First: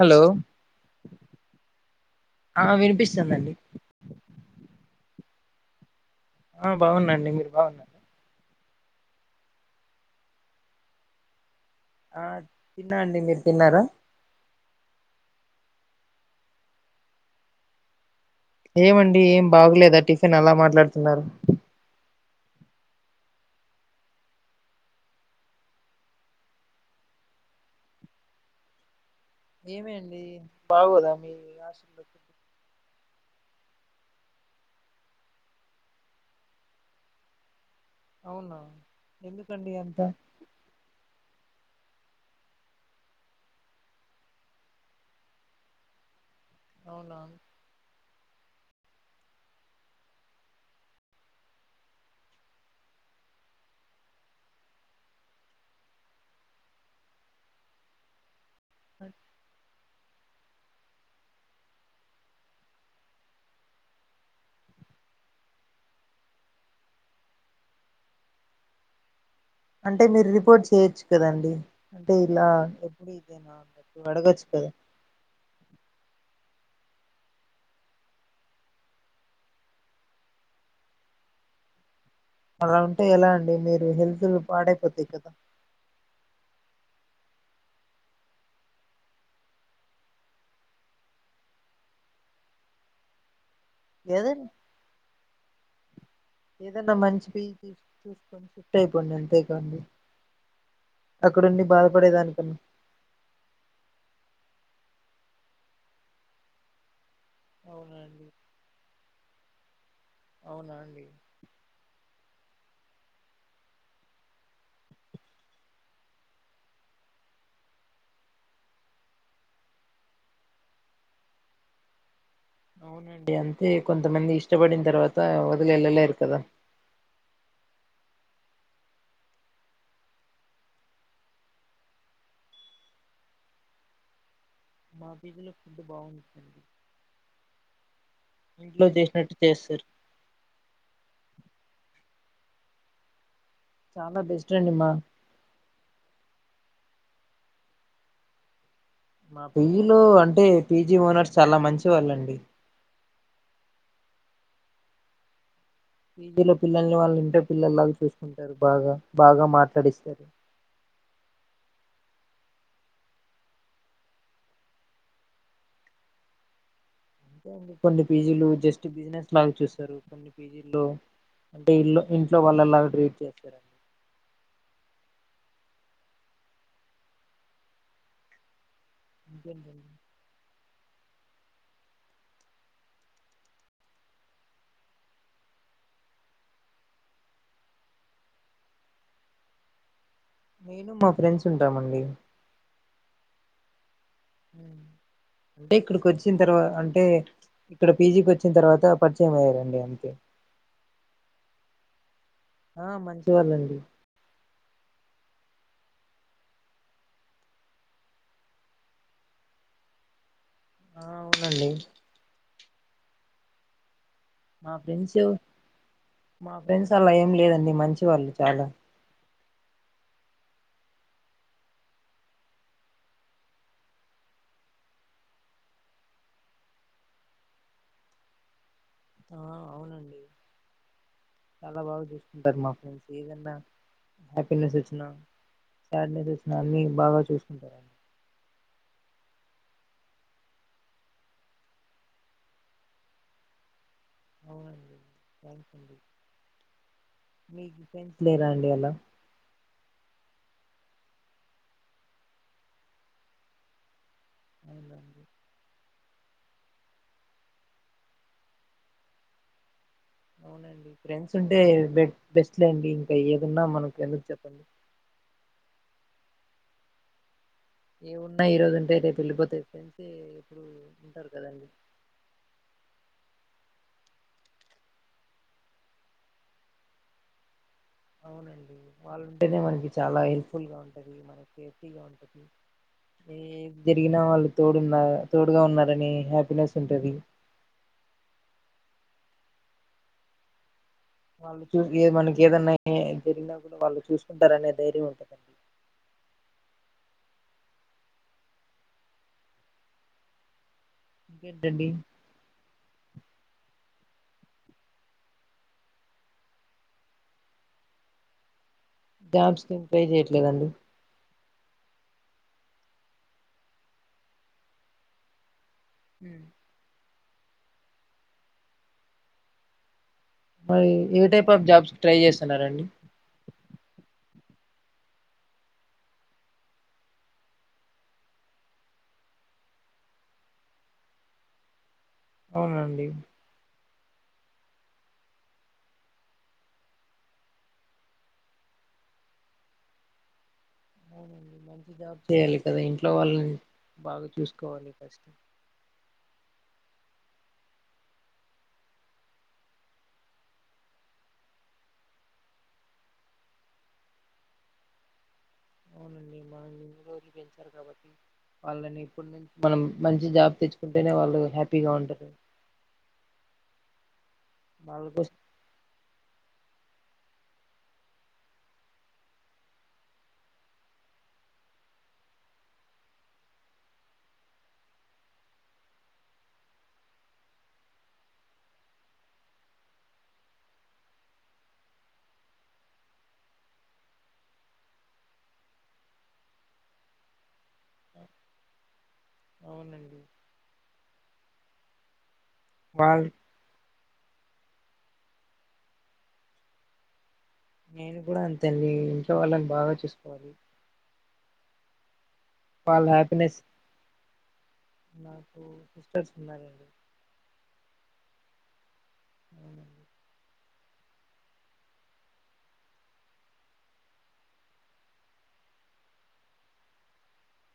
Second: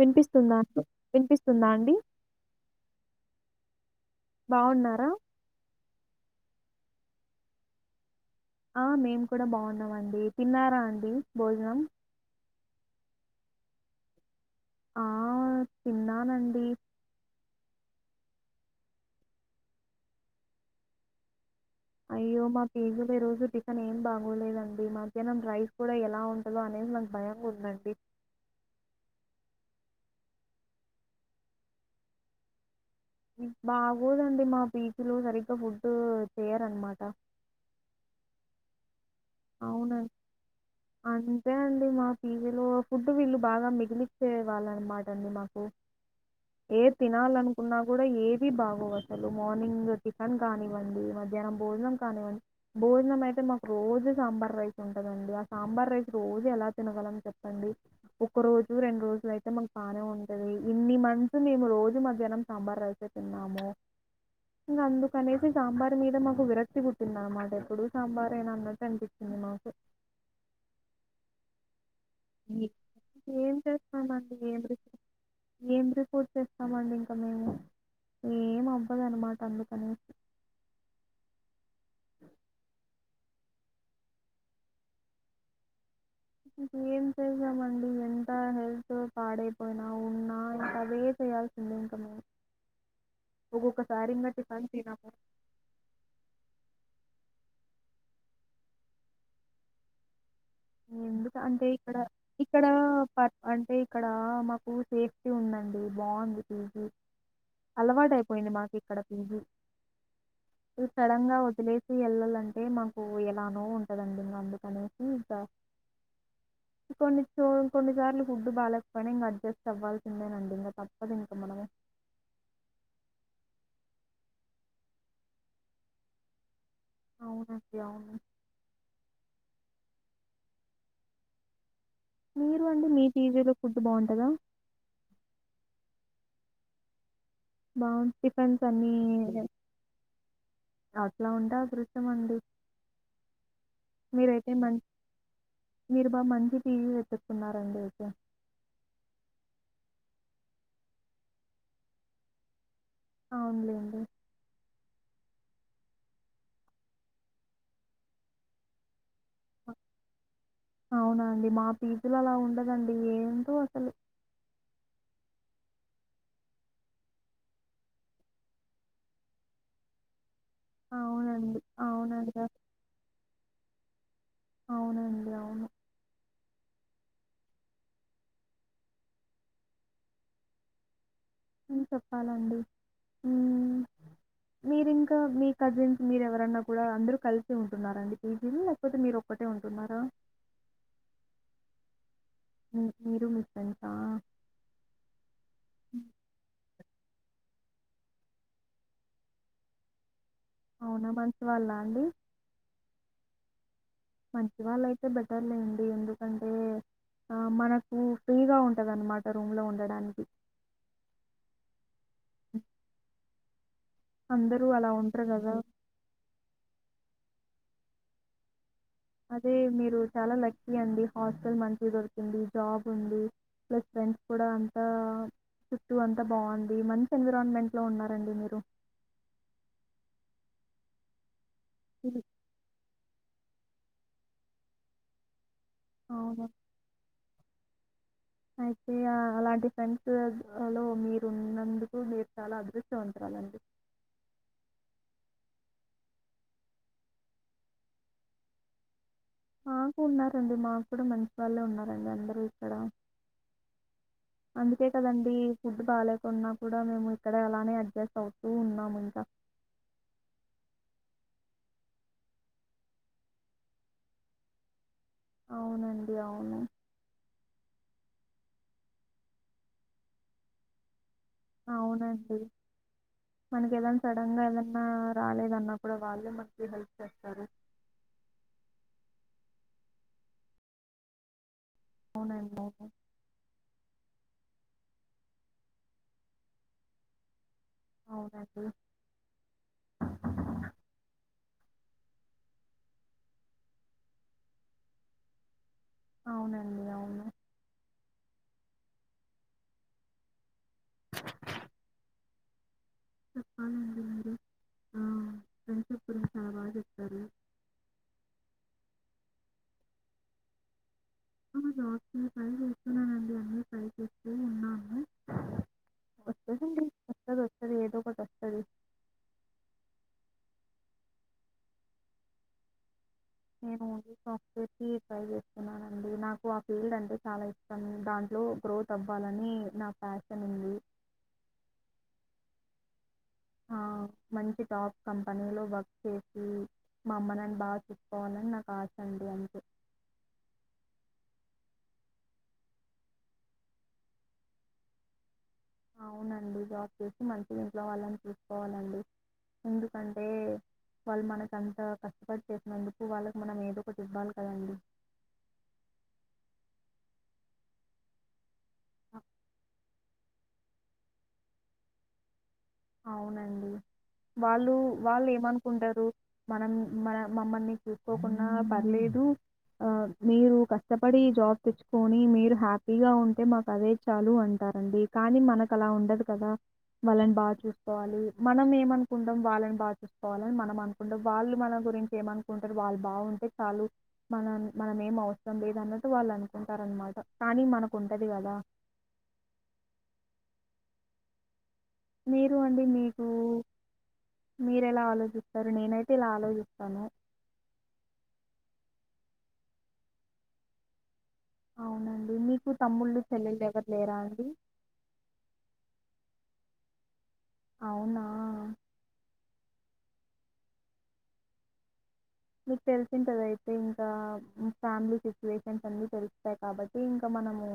Hello వినిపిస్తుందా అండి ఆ వినిపిస్తుందండి బాగున్నారా ఆ బాగుందండి మీరు బాగుండండి ఆ మేము కూడా బాగున్నాం అండి తిన్నారా అండి భోజనం ఆ తిన్నా అండి మీరు తిన్నారా ఆ తిన్నానండి ఏమండి ఏం బాగలేదా టిఫిన్ అలా మాట్లాడుతున్నారు అయ్యో మా పేజుల రోజు చికెన్ ఏం బాగోలేదండి మధ్యాహ్నం రైస్ కూడా ఎలా ఉంటుందో అనేది నాకు భయ ఉందండి ఏమేడి బాగోదా మీ హస్ బాగోదండి మా పీచ్లో సరిగ్గా ఫుడ్డు చేయారన్నమాట అవునా ఎందు కడింత అంతే అండి మా ఫీజులో ఫుడ్ వీళ్ళు బాగా మిగిలిచ్చే వాళ్ళ అన్నమాట అండి మాకు ఏ అవునా తినాలనుకున్నా కూడా ఏ బాగో అసలు మార్నింగ్ టిఫెన్ కానివ్వండి మధ్యాహ్నం భోజనం కానివ్వండి భోజనం అయితే మాకు రోజు సాంబార్ రైస్ ఉంటదండి ఆ సాంబార్ రైస్ రోజు ఎలా తినగలని చెప్పండి ఒక రోజు రెండు రోజు అయితే మకు బాగానే ఉంటది ఇన్ని మంతస్ మేము రోజు మధ్యాహ్నం సాంబార్ రసే తిన్నాము ఇంకా అందుకనేసి సాంబార్ మీద మాకు విరక్తి కుట్టింది అనమాట ఎప్పుడు సాంబార్ ఏనా అన్నట్టు అ అంటే మీరు రిపోర్ట్ చేయొచ్చు కదండి అేలా ఈ- ఎప్పుడు ఇదే ఏం నా వడగా చేస్తామండి ఏం వచ్చకుద రిపో ఏం రిపోర్ట్ చేస్తామండి ఇంకా మేము ఏం అవ్వదున్నమాట అందుకనేసి అలా ఉంటే ఎలా అండి మీరు హెల్త్ పాడైపోతాయి కదా ఏం చేస్తమండి ఎంత హెల్త్ పాడైపోయినా ఉన్నా ఇంకా అదే చేయాల్సిందే ఇంకా మేము ఒక్కొక్కసారి ఇంగా లేదండి టిఫన్ తినము ఏదన్నా మంచి పి జి చూసుకొని షిఫ్ట్ అయిపోండి అంతేకదండి ఎందుకు అంటే ఇక్కడ ఇక్కడ ప అంటే ఇక్కడ మా కు సేఫ్టీ ఉందండి బాగుంది పి జి అలవాటు అవునండి అయిపోయింది మాకు ఇక్కడ ఉహు అవునా అండి సడన్గా వదిలేసి ఎల్లాలన్ అంటే మాకు ఎలానో ఉంటదండి ఇంకా అందుకనేసి ఇంకా కొన్ని కొన్నిసార్లు ఫుడ్ బాగాలేకపోయినా ఇంకా అడ్జస్ట్ అవ్వాల్సిందేనండి ఇంకా తప్పదు ఇంకా మనం అవునండి అంతే కొంతమంది ఇష్టపడిన తర్వాత వదిలి ఏళ్ళలేరు కదా అవునండి అవును మీరు అండి మీ పి జీ లో ఫుడ్ బాగుంటదా మా పి జి లో ఫుడ్ బాగుంటుంది బాగుంది టిఫెన్స్ అన్ని చేస్తారు అట్లా ఉంటే అదృష్టమండి చాలా మీరైతే బెస్ట్ అండి మన్ మా మీరు బా మంచి టీవీ వెతుకున్నారండి ఇక మా పిజలో అంటే పీజీ ఓనర్స్ చాలా మంచి వాళ్ళండి ఆ ఉందిడి పీజీల పిల్లల్ని వాళ్ళు ఇంట పిల్లల్లాగా చూసుకుంటారు బాగా బాగా మాట్లాడిస్తారు అవున అండి మా పీజులు అలా ఉండదండి ఏంటో అసలు అేే కొన్ని పీజీలు జస్ట్ బిజినెస్ లాగా చూస్తారు కొన్ని జ అవునండి. అంటే ఇ ఇంట్లో అవునండి. వాళ్ళలా ట్రీట్ చేస్తారు సరడి అవునండి అవును అ చెప్పాలండి మీరింకా మీ కజిన్స్ మీరు ఎవరన్నా కూడా అందరు కలిసి ఉంటున్నారండి కేజీలు లేకపోతే మీరు ఒక్కటే ఉంటున్నారా నేను మా ఫ్రెండ్స్ ఉంటామండి మీరు మిచ్చంతా అంటే ఇక్కడికి వచ్చిన తర్వాత అంటే ఇక్కడ పీజీకి వచ్చిన తర్వాత పరిచయం అయ్యారండి అంతే అవునా మంచి వాళ్ళ అండి ఆ మంచివాళ్ళండి మంచి వాళ్ళయితే బెటర్లేండి ఎందుకంటే మనకు ఫ్రీగా ఉంటందిన్నమాట రూమ్ లో ఉండడానికి ఆ అవునండి అందరూ మా అలా ఫ్రెండ్స్ ఉంటారు కదా మా ఫ్రెండ్స్ అలా ఏం లేదండి మంచి వాళ్ళు చాలా అదే మీరు చాలా లక్కీ అండి హాస్టల్ మంచిగా దొరికింది జాబ్ ఉంది ప్లస్ ఫ్రెండ్స్ కూడా అంతా చుట్టు అంతా బాగుంది మంచి ఎన్విరాన్మెంట్లో ఉన్నారండి మీరు ఆ వాళ్ళే హ్మ్. చూసుకుంటారు మాకేమి సం హ్యాపీినెస్ వచ్చ సడ్ న అవును. చూసిన అన్నిీ బాగా చూస్తా ంటర అండి అయితే అలాంటి ఫ్రెండ్స్ లో మీరున్నందుకు మీరు చాలా అదృష్ట్యవంతరాలండి అవునండి థ్యాంక్స్ అండి మీకు ఫెన్స్ లేరా అండి అలా మాకు ఉన్నారండి మా కూడా మంచి వాళ్ళే ఉన్నారండి అందరూ ఇక్కడ అందుకే అవునండి కదంీ ఫుడ్ బాగాలేే కొన్నా కూడా మేము ఇక్కడ అలానే అడ్జస్ట్ అవుతూ ఉన్నాము ఇంకా అవునండి ఫ్రెండ్స్ ఉంటేె బెస్ట్లేండి ఇంకా ఏదిన్నా మనకు ఎందుకు చెప్పండి అవునండి అవును ఏమున్నా ఈ రోజు ఉంటే అయితే పెళ్ళిపోతే ఫ్రెన్సి ఇప్పుడు ఉంటారు కదండి మనకి ఏదనా సడన్ గా ఏదన్నా రాలేదన్నప్పుడు వాళ్ళు మనకి హెల్ప్ చేస్తారు అవునండి వాళ్ళంటేనే మనకి చాలా హెల్ప్ఫుల్ గా ఉంటంది మనకి స్తి గపకి అవునండి. అవును. ఏ జరిగినా వాళ్ళు తోడున్న తోడుగా ఉన్నారని హ్యాపీనెస్ ఉంటుది అవునండి వాళ్ళు చూ ఏ మనకి ఏదన్నా జరిగినా కూడా వాళ్ళు చూసుకుంటారునే ధైర్యం ఉంటందండి అవునండి అవును గడడి చప్పాలంచి మంది ఆ ఫ్రెంస్ప్ గురించి చాలా బాగా చెప్పారు జాబ్స్కిం పే చేయట్లేదండి జాబ్స్ని ట్రై చేస్తున్నానండి అన్నీ ట్రై చేస్తూ ఉన్నాను వస్త అడి వస్తుదు వస్తుది ఏదో ఒకటి వస్తుంది మరి ఏ టైప్ ఆఫ్ జాబ్స్ ట్రై చేస్తున్నారంండి నేను ఓన్లీ సాఫ్ట్వేర్కి ట్రై చేస్తున్నానండి నాకు ఆ ఫీల్డ్ అంటే చాలా ఇష్టం దాంట్లో గ్రోత్ అవ్వాలని నా ప్యాషన్ ఉంది అవునండి మంచి టాప్ కంపెనీలో వర్క్ చేసి మా అమ్మ నాని బాగా చెప్పుకోవాలని నాకు ఆశ అండి అంతే అవునండి మంచి జాబ్ చేయాలి కదా ఇంట్లో వాళ్ళని బాగా చూసుకోవాలి కష్ట అవునండి జాబ్ చేసి మంచి ఇంట్లో వాళ్ళని చూసుకోవాలండి ఎందుకంటే వాళ్ళు మనక అంత కష్టపడి చేసినందుకు వాళ్ళకు మనం ఏదో ఒకటి ఇవ్వాలి కదండి అవునండి మనల్ ఎన్ని రోజులు పెంచారు కాబట్టి వాళ్ళని ఇప్పటి నుంచి మనం మంచి జాబ్ తెచ్చుకుంటేనే వాళ్ళు హ్యాపీగా ఉంటారు అవునండి వాళ్ళు వాళ్ళకు వాళ్ళు ఏమనుకుంటారు మనం మన మమ్మల్ని చూసుకోకుండా పర్లేదు ఆ మీరు కష్టపడి జాబ్ తెచ్చుకొని మీరు హ్యాపీగా ఉంటే మాకు అదే చాలు అంటారంండి కానీ మనకు అలా ఉండదు కదా వాళ్ళని బాగా చూ చసుకోవాలి మనం ఏమనుకుంటాం వాళ్ళని బా చూసుకోవాలని మనం అనుకుంటాం వాళ్ళు మన గురించి ఏమనుకుంటారు వాళ్ళు బాగుంటే చాలు మన మనం ఏం అవసరం లేదన్నట్టు వాళ్ళు అనుకుంటారు అనమాట కానీ మనకుంటది కదా అవునండి మీరు అండి మీకు వాళ్ళు మీరు ఎలా ఆలోచిస్తారు నేనైతే ఇలా ఆలోచిస్తాను నేను కూడా అంతేండి ఇంకా వాళ్ళని బాగా చూసుకోవాలి అవునండి. మీకు వాళ్ళ తమ్ముళ్ళు, హ్యాపీనెస్ చెల్లెళ్ళు ఎవరు లేరా అండి? నాకు సిస్టర్స్ ఉన్నారండి అవునా అ మీకు తీసుంటది అయితే ఇంకా ఫ్యామిలీ సిచ్యువేషన్స్ అన్నీ తెలుస్తాయి కాబట్టి ఇంకా మనము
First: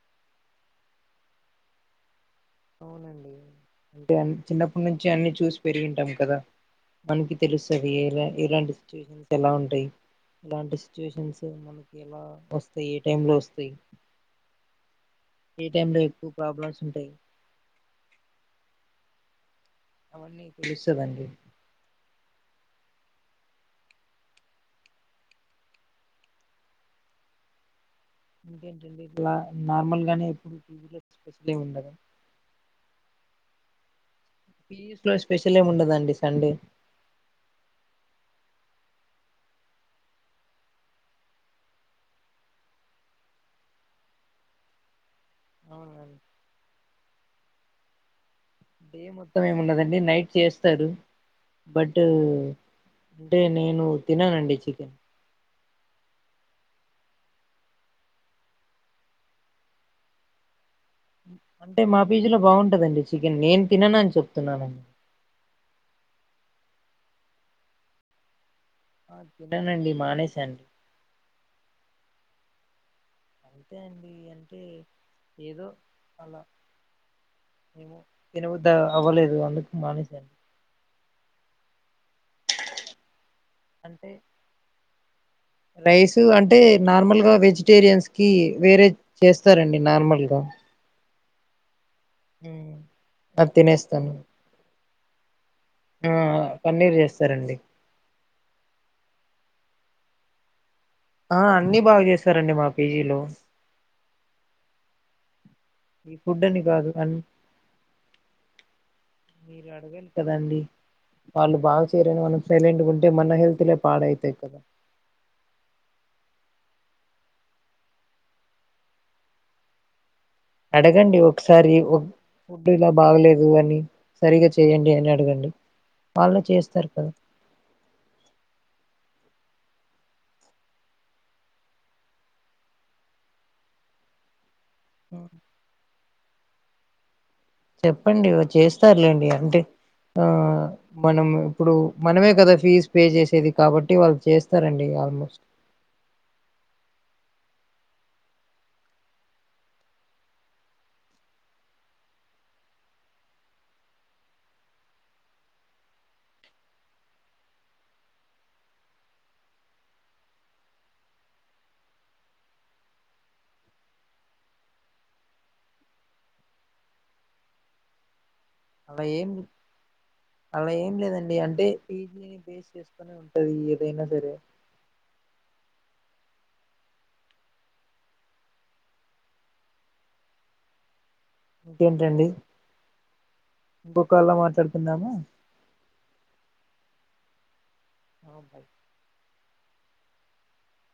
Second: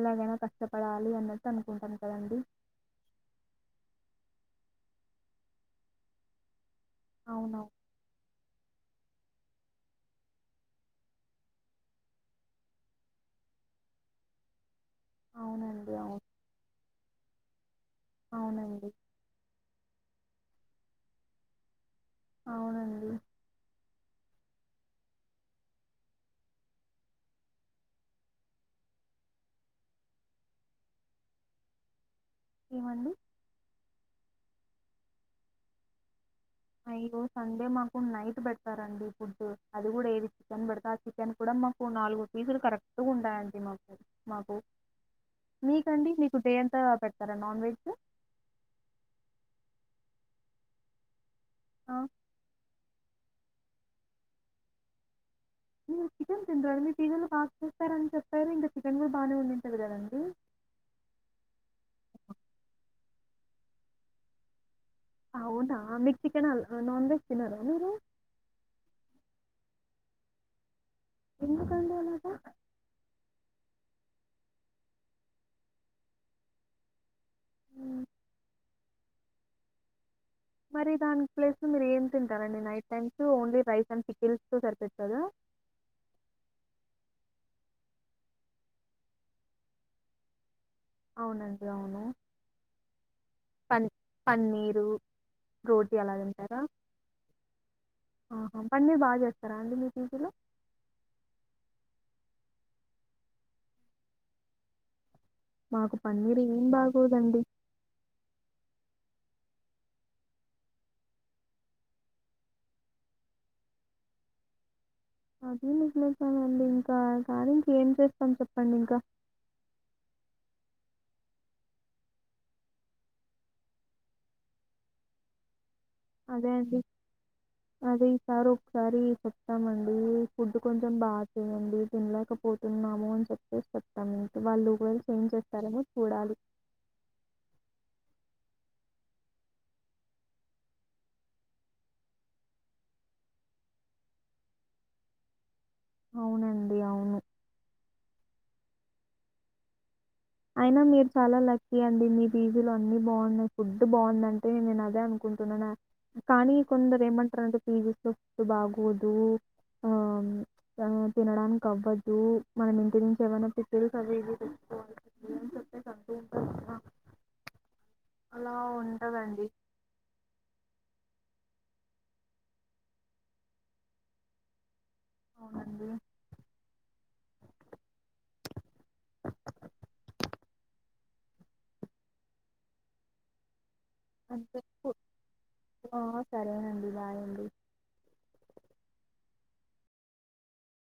ఎలాగైనా కష్టపడాలి అన్నట్టు అనుకుంటాం కదండి అవునండి అంటే చిన్నప్పటి నుంచి అన్ని చూసి పెరిగింటాం కదా మనకి అవునవును. తెలుస్తది ఎలా ఎలాంటి సిట్యువేషన్స్ ఎలా ఉంటాయి ఇలాంటి సిచ్యువేషన్స్ మనకి ఎలా వస్తాయి ఏ టైం లో వస్తాయి ఏ టైం అవునండి. లో అవును. ఎక్కువ ప్రాబ్లమ్స్ ఉంటాయి అవునండి అవ్వన్ని తేలుస్తదండి అవునండి ఇంకేంటండి ఇట్లా నార్మల్ గానే ఎప్పుడు [unintelligible] స్పెషల్ ఎం ఉండదా ఏమండి పీజీ లో స్పెషల్ ఏమి ఉండదాండి సండే ఆ ఈరోజు సండే మాకు నైట్ పెడతారండి ఫుడ్ అది కూడా ఏది చికెన్ పెడితే ఆ చికెన్ కూడా మాకు నాలుగు పీసులు కరెక్ట్గా ఉంటాయండి మకు మాకు మీకండి అవునండి మీకు డే ఎంతా పెడతారా నాన్ వెజ్ డే మొత్తం ఏమిండదండి నైట్ చేస్తారు ఆ! బట్ అంటే నేను తిననండి చికెన్ మీరు చికెన్ తినరా అండి మీరు పిజిలో బాగా చేస్తారని చెప్పారు ఇంకా చికెన్ కూడా బాగానే ఉండింటది కదండి అంటే మా పీజీలో బాగుంటదండి చికెన్ నేను తినను అని చెప్తున్నానండి అవునా మిక్ చికెన్ నాన్ వెజ్ తినరా మీరు ఆ తిననండి మానేసాను ఎందుకండి అలాగ అంతే అండి అంటే ఏదో అలా ఎమో హ్మ్. తినబుద్ధి అవ్వలేదు అందుకు మానేసా మరి దానికి ప్లేస్ మీరు ఏం తింటారండి night times only rice and అంటే పికిల్స్ తో సరిపెడ్తరా టేరియన్స్ కి వేరే చేస్తారండి నార్మల్గా అవునండి అవును ఉ అది పన్ తినేస్తాను పన్నీరు, రోటీ ఆ అలా తింటారా పన్నీర్ చేస్తారండి ఆహా పన్నీర్ బాగా చేస్తారా అండి మీ పీజీ లో ఆ అన్ని బాగా చేస్తారండి మా పీజీలో మాకు ఈ పన్నీరు ఫుడ్ అని ఏం కాదు అ బాగోదండి మీరు అడగాలి కదండి వాళ్ళు బాగా చేయరని మనం సైలెంట్ గా ఉంటే మన హెల్త్ లే పాడవుతాయి కదా అదే నికుస్తామండి ఇంకా సారికి ఏం చేస్తాం చెప్పండి ఇంకా అడగండి ఒకసారి ఫుడ్ ఇలా బాగలేదు అని సరిగా చేయండి అని అడగండి వాళ్ళు అదే అండి చేస్తారు కదా అదే ఈ సారి ఒకసారి చే ప్తామండి ఫుడ్ కొంచెం బాగా చేయండి తినలేకపోతున్నాము అని చెప్పేసి చెప్తాము ఇంక వాళ్ళు వాళ్ళు చేంజ్ చేస్తారు ఏమో చూడాలి చెప్పండి చేస్తారులేండి అంటే ఆ మనం ఇప్పుడు మనమే కదా ఫీజు పే చేసేది కాబట్టి వాళ్ళు చేస్తారండి ఆల్మోస్ట్ అవునండి అవును అయినా మీరు చాలా లక్కీ అండి మీ పీ జీ లో అన్ని బాగున్నాయి ఫుడ్ బాగుందంటే నేను అదే అనుకుంటున్నాను కానీ కొందరు ఏమంటారంటే పీ జీ స్ లో ఫుడ్ బాగోదు ఆ మ్మ్ తినడానికి అవ్వదు మనం ఇంటి నుంచి ఏమైనా పికిల్స్ అవి ఇవి తెచ్చుకోవాలి అలా అలా ఏం ఉండదండి. అలా ఏం లేదన్ డి అంటే పి జీ ని బేస్ చేసుకనే ఉంటది ఏదైనా సరే అవునండి ఇంకేంటండి కో కాల్లో అంతే. మాట్లాడుకుందాము ఆ సరేనండి బాయండి ఆ బాయ్